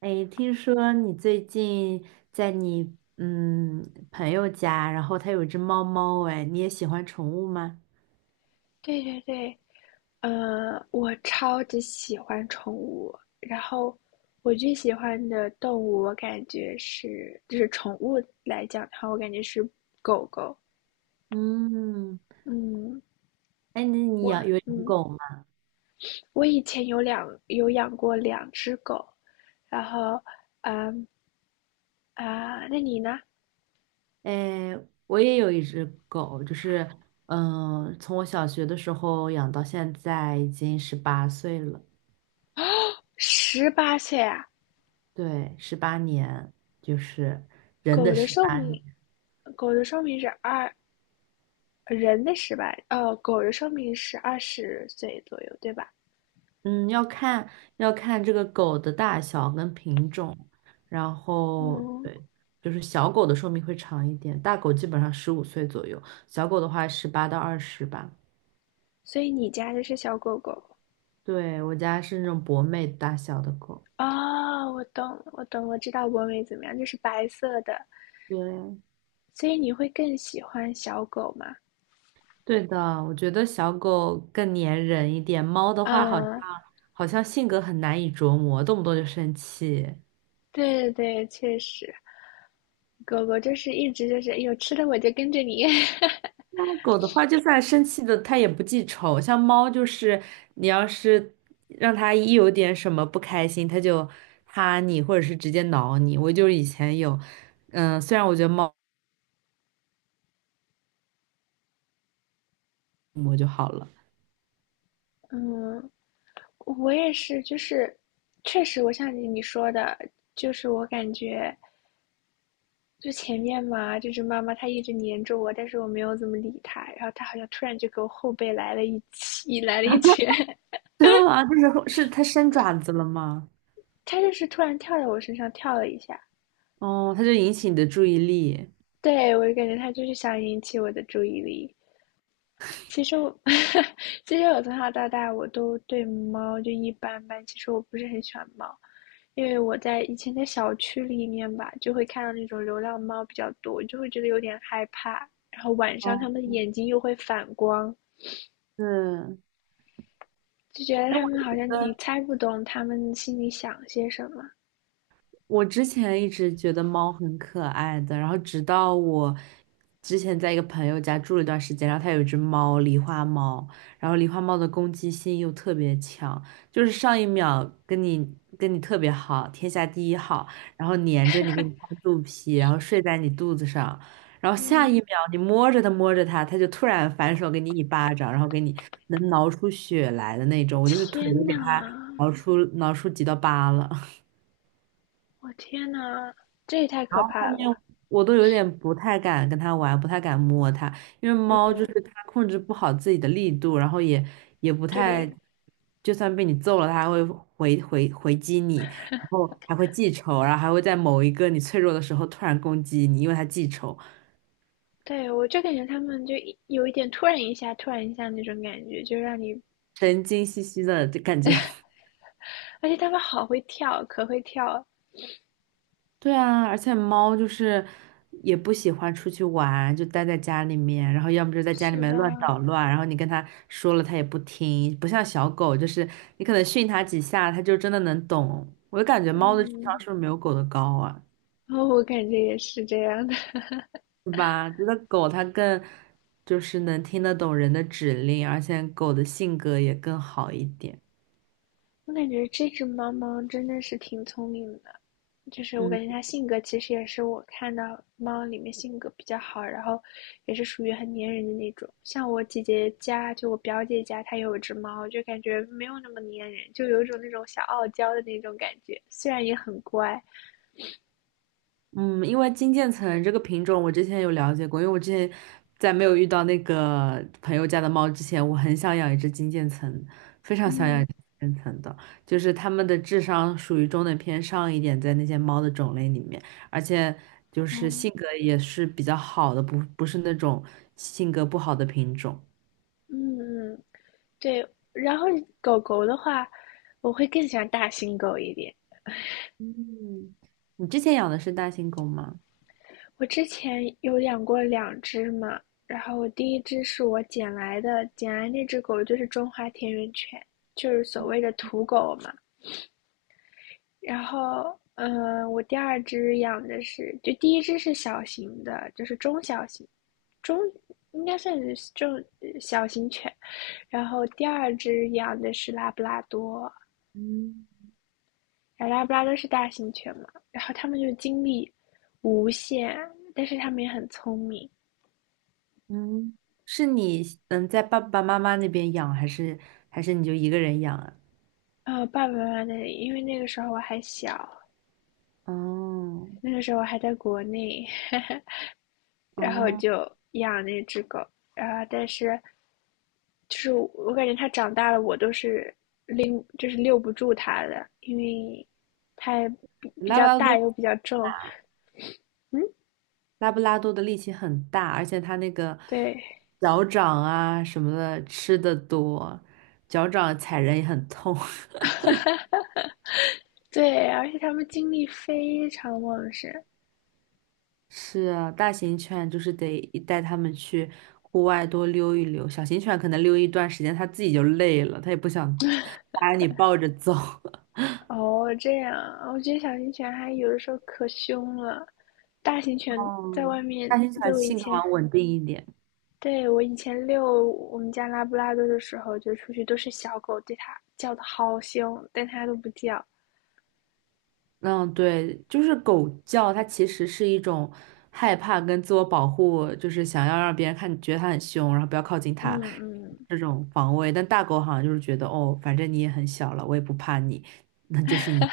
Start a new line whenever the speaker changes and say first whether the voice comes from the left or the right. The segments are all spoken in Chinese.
right: 哎，听说你最近在你朋友家，然后他有一只猫猫，哎，你也喜欢宠物吗？
left: 对对对，我超级喜欢宠物，然后我最喜欢的动物，我感觉是，就是宠物来讲的话，我感觉是狗狗。
right: 嗯，
left: 嗯，
right: 哎，那你
left: 我
right: 有养
left: 嗯，
right: 狗吗？
left: 我以前有养过两只狗，然后啊，那你呢？
right: 哎，我也有一只狗，就是从我小学的时候养到现在，已经18岁了，
left: 18岁啊？
right: 对，18年，就是人
left: 狗
right: 的
left: 的
right: 十
left: 寿
right: 八。
left: 命，狗的寿命是人的十八，哦，狗的寿命是20岁左右，对吧？
right: 嗯，要看这个狗的大小跟品种，然后
left: 嗯。
right: 对，就是小狗的寿命会长一点，大狗基本上15岁左右，小狗的话18到20吧。
left: 所以你家的是小狗狗
right: 对，我家是那种博美大小的狗。
left: 啊，我懂了我懂，我知道博美怎么样，就是白色的，
right: 对，
left: 所以你会更喜欢小狗吗？
right: 对的，我觉得小狗更粘人一点，猫的话好像
left: 嗯，
right: 好像性格很难以琢磨，动不动就生气。
left: 对对对，确实，狗狗就是一直就是，哎呦，吃的我就跟着你。
right: 那狗的话，就算生气的，它也不记仇。像猫，就是你要是让它一有点什么不开心，它就哈你，或者是直接挠你。我就以前有，虽然我觉得猫我就好了。
left: 嗯，我也是，就是确实，我像你说的，就是我感觉就前面嘛，就是妈妈她一直黏着我，但是我没有怎么理她，然后她好像突然就给我后背来了一起，来了一拳。
right: 真的吗？就是是它伸爪子了吗？
left: 它就是突然跳在我身上跳了一下，
right: 哦，它就引起你的注意力。
left: 对我就感觉它就是想引起我的注意力。其实我，其实我从小到大我都对猫就一般般。其实我不是很喜欢猫，因为我以前在小区里面吧，就会看到那种流浪猫比较多，就会觉得有点害怕。然后晚上它
right: 哦，
left: 们的眼睛又会反光，
right: 是。
left: 就觉得
right: 哎，
left: 它
right: 我
left: 们好
right: 觉
left: 像你
right: 得。
left: 猜不懂它们心里想些什么。
right: 我之前一直觉得猫很可爱的，然后直到我之前在一个朋友家住了一段时间，然后他有一只狸花猫，然后狸花猫的攻击性又特别强，就是上一秒跟你特别好，天下第一好，然后粘着你，给你拍肚皮，然后睡在你肚子上，然后下
left: 嗯，
right: 一秒你摸着它摸着它，它就突然反手给你一巴掌，然后给你能挠出血来的那种，我就是腿都
left: 天
right: 给它
left: 呐，
right: 挠出几道疤了。
left: 我天呐，这也太可
right: 后
left: 怕了
right: 面
left: 吧！
right: 我都有点不太敢跟它玩，不太敢摸它，因为猫就
left: 嗯，
right: 是它控制不好自己的力度，然后也不太，
left: 对，
right: 就算被你揍了，它还会回击你，然后还会记仇，然后还会在某一个你脆弱的时候突然攻击你，因为它记仇，
left: 对，我就感觉他们就一有一点突然一下，突然一下那种感觉，就让你，
right: 神经兮兮的就感觉。
left: 而且他们好会跳，可会跳。
right: 对啊，而且猫就是也不喜欢出去玩，就待在家里面，然后要么就在家里
left: 是
right: 面
left: 的，
right: 乱捣乱，然后你跟它说了它也不听，不像小狗，就是你可能训它几下，它就真的能懂。我就感觉猫的智商
left: 嗯，
right: 是不是没有狗的高啊？
left: 然后我感觉也是这样的。
right: 是吧？觉得狗它更就是能听得懂人的指令，而且狗的性格也更好一点。
left: 我感觉这只猫猫真的是挺聪明的，就是我
right: 嗯。
left: 感觉它性格其实也是我看到猫里面性格比较好，然后也是属于很粘人的那种。像我姐姐家，就我表姐家，她有一只猫，就感觉没有那么粘人，就有一种那种小傲娇的那种感觉，虽然也很乖。
right: 嗯，因为金渐层这个品种我之前有了解过，因为我之前在没有遇到那个朋友家的猫之前，我很想养一只金渐层，非常想养一
left: 嗯，
right: 只金渐层的，就是它们的智商属于中等偏上一点，在那些猫的种类里面，而且就是性
left: 哦，
right: 格也是比较好的，不是那种性格不好的品种。
left: 嗯嗯，对。然后狗狗的话，我会更喜欢大型狗一点。
right: 嗯，你之前养的是大型狗吗？
left: 我之前有养过两只嘛，然后我第一只是我捡来的，捡来那只狗就是中华田园犬，就是所谓的土狗嘛。然后，嗯，我第二只养的是，就第一只是小型的，就是中小型，中应该算是中小型犬。然后第二只养的是拉布拉多，
right: 嗯
left: 拉布拉多是大型犬嘛。然后它们就精力无限，但是它们也很聪明。
right: 嗯，是你在爸爸妈妈那边养，还是你就一个人养啊？
left: 爸爸妈妈那里，因为那个时候我还小，
right: 哦
left: 那个时候我还在国内，然后
right: 哦，
left: 就养那只狗，但是就是我感觉它长大了，我都是就是遛不住它的，因为它比
right: 拉布
left: 较
right: 拉
left: 大
right: 多
left: 又比较重，
right: 拉布拉多的力气很大，而且它那个
left: 对
right: 脚掌啊什么的吃的多，脚掌踩人也很痛。
left: 对，而且它们精力非常旺盛。
right: 是啊，大型犬就是得带它们去户外多溜一溜，小型犬可能溜一段时间它自己就累了，它也不想 把你抱着走。
left: 哦，这样，我觉得小型犬还有的时候可凶了，大型犬在
right: 哦，
left: 外面，
right: 大型
left: 就
right: 犬
left: 我以
right: 性格
left: 前
right: 好像稳定一点。
left: 对，我以前遛我们家拉布拉多的时候，就出去都是小狗对它叫的好凶，但它都不叫。
right: 嗯，对，就是狗叫，它其实是一种害怕跟自我保护，就是想要让别人看觉得它很凶，然后不要靠近
left: 嗯
right: 它
left: 嗯，
right: 这种防卫。但大狗好像就是觉得，哦，反正你也很小了，我也不怕你，那就是你。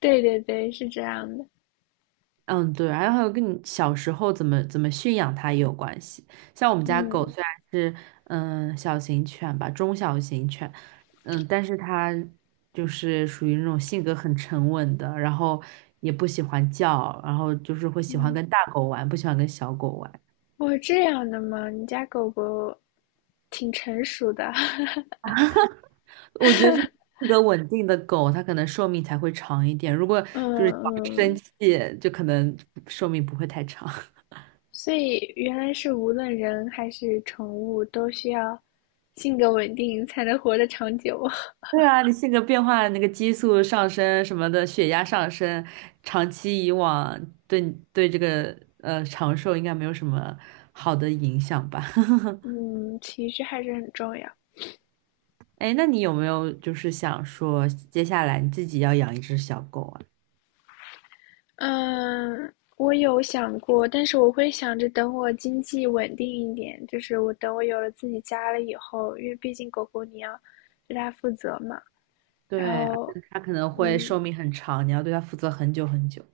left: 对对对，是这样的。
right: 嗯，对，然后还有跟你小时候怎么驯养它也有关系。像我们家狗
left: 嗯
right: 虽然是小型犬吧，中小型犬，但是它就是属于那种性格很沉稳的，然后也不喜欢叫，然后就是会喜欢
left: 嗯，
right: 跟大狗玩，不喜欢跟小狗玩。
left: 哦，这样的吗？你家狗狗挺成熟的。
right: 我觉得就是性格稳定的狗，它可能寿命才会长一点。如果
left: 嗯
right: 就是常生
left: 嗯，
right: 气，就可能寿命不会太长。
left: 所以原来是无论人还是宠物都需要性格稳定才能活得长久。
right: 对啊，你性格变化，那个激素上升什么的，血压上升，长期以往对你对这个长寿应该没有什么好的影响吧？
left: 嗯，情绪还是很重要。
right: 哎那你有没有就是想说，接下来你自己要养一只小狗啊？
left: 嗯，我有想过，但是我会想着等我经济稳定一点，就是我等我有了自己家了以后，因为毕竟狗狗你要对它负责嘛，然
right: 对，而且
left: 后
right: 它可能会
left: 嗯，
right: 寿命很长，你要对它负责很久很久。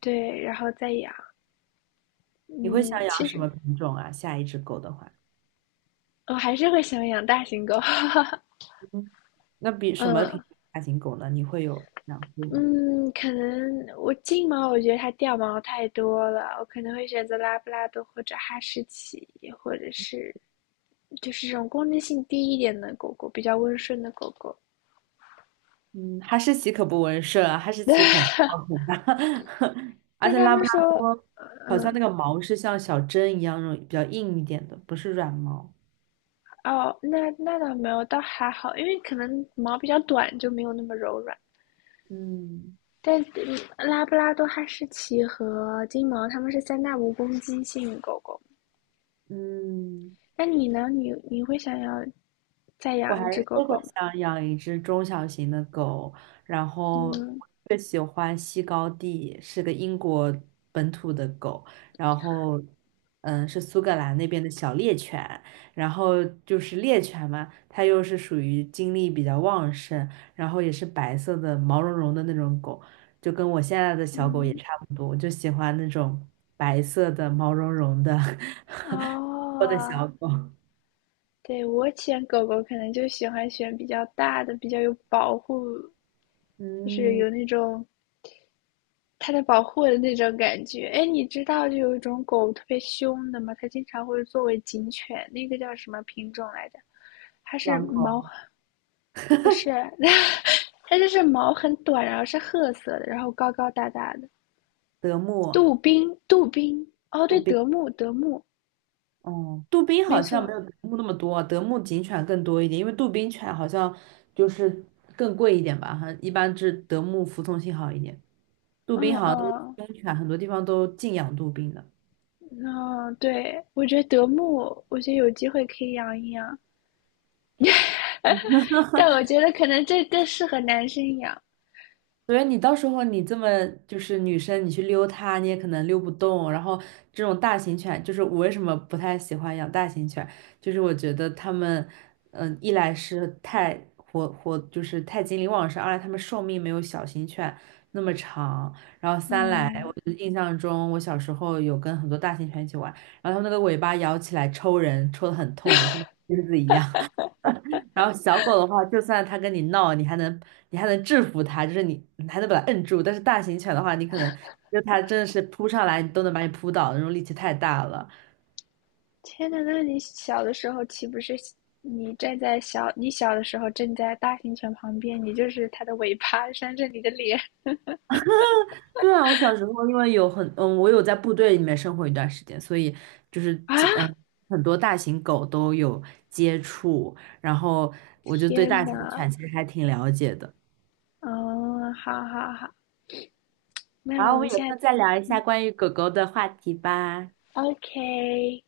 left: 对，然后再养，
right: 你会想
left: 嗯，
right: 养
left: 其
right: 什
left: 实
right: 么品种啊？下一只狗的话，
left: 我还是会想养大型狗，
right: 嗯，那比什么品
left: 嗯
right: 种大型狗呢？你会有养过吗？
left: 嗯，可能我金毛我觉得它掉毛太多了，我可能会选择拉布拉多或者哈士奇，或者是就是这种攻击性低一点的狗狗，比较温顺的狗狗。
right: 嗯，哈士奇可不温顺，啊。哈士奇 很靠谱的，而
left: 但
right: 且
left: 他
right: 拉
left: 们
right: 布拉
left: 说，
right: 多好像那个毛是像小针一样那种比较硬一点的，不是软毛。
left: 哦，那倒没有，倒还好，因为可能毛比较短，就没有那么柔软。
right: 嗯
left: 但拉布拉多、哈士奇和金毛，它们是三大无攻击性狗狗。
right: 嗯。
left: 那你呢？你会想要再
right: 我还
left: 养一只
right: 是
left: 狗
right: 会
left: 狗吗？
right: 想养一只中小型的狗，然后
left: 嗯
right: 我最喜欢西高地，是个英国本土的狗，然后是苏格兰那边的小猎犬，然后就是猎犬嘛，它又是属于精力比较旺盛，然后也是白色的毛茸茸的那种狗，就跟我现在的小狗也
left: 嗯，
right: 差不多，我就喜欢那种白色的毛茸茸的 我的
left: 哦，
right: 小狗，
left: 对，我选狗狗可能就喜欢选比较大的，比较有保护，就是
right: 嗯，
left: 有那种它在保护我的那种感觉。哎，你知道就有一种狗特别凶的吗？它经常会作为警犬，那个叫什么品种来着？它是
right: 狼
left: 毛，
right: 狗。
left: 不是，它就是毛很短，然后是褐色的，然后高高大大的。
right: 德牧、
left: 杜宾，杜宾，哦，
right: 杜
left: 对，
right: 宾，
left: 德牧，德牧，
right: 哦，杜宾
left: 没
right: 好像
left: 错，
right: 没有德牧那么多啊，德牧警犬更多一点，因为杜宾犬好像就是更贵一点吧，哈，一般是德牧服从性好一点，杜
left: 嗯
right: 宾好像都是
left: 嗯
right: 公犬，很多地方都禁养杜宾的。
left: 嗯，对，我觉得德牧，我觉得有机会可以养一养，但我觉得可能这更适合男生养。
right: 所以你到时候你这么就是女生，你去溜它，你也可能溜不动。然后这种大型犬，就是我为什么不太喜欢养大型犬，就是我觉得它们，一来是太活活，就是太精力旺盛；二来它们寿命没有小型犬那么长。然后三来，我
left: 嗯，
right: 就印象中我小时候有跟很多大型犬一起玩，然后它们那个尾巴摇起来抽人，抽的很痛的，像那个钉子一样。然后小狗的话，就算它跟你闹，你还能制服它，就是你还能把它摁住。但是大型犬的话，你可能就它真的是扑上来，你都能把你扑倒，那种力气太大了。
left: 天呐，那你小的时候岂不是你小的时候站在大型犬旁边，你就是它的尾巴扇着你的脸
right: 对啊，我小时候因为有很嗯，我有在部队里面生活一段时间，所以就是
left: 啊！
right: 很多大型狗都有接触，然后我就对
left: 天
right: 大型
left: 呐，
right: 犬其实还挺了解的。
left: 嗯，好好好，那
right: 然
left: 我
right: 后我
left: 们
right: 们有
left: 下
right: 空再
left: 次
right: 聊一下关于狗狗的话题吧。
left: ，OK。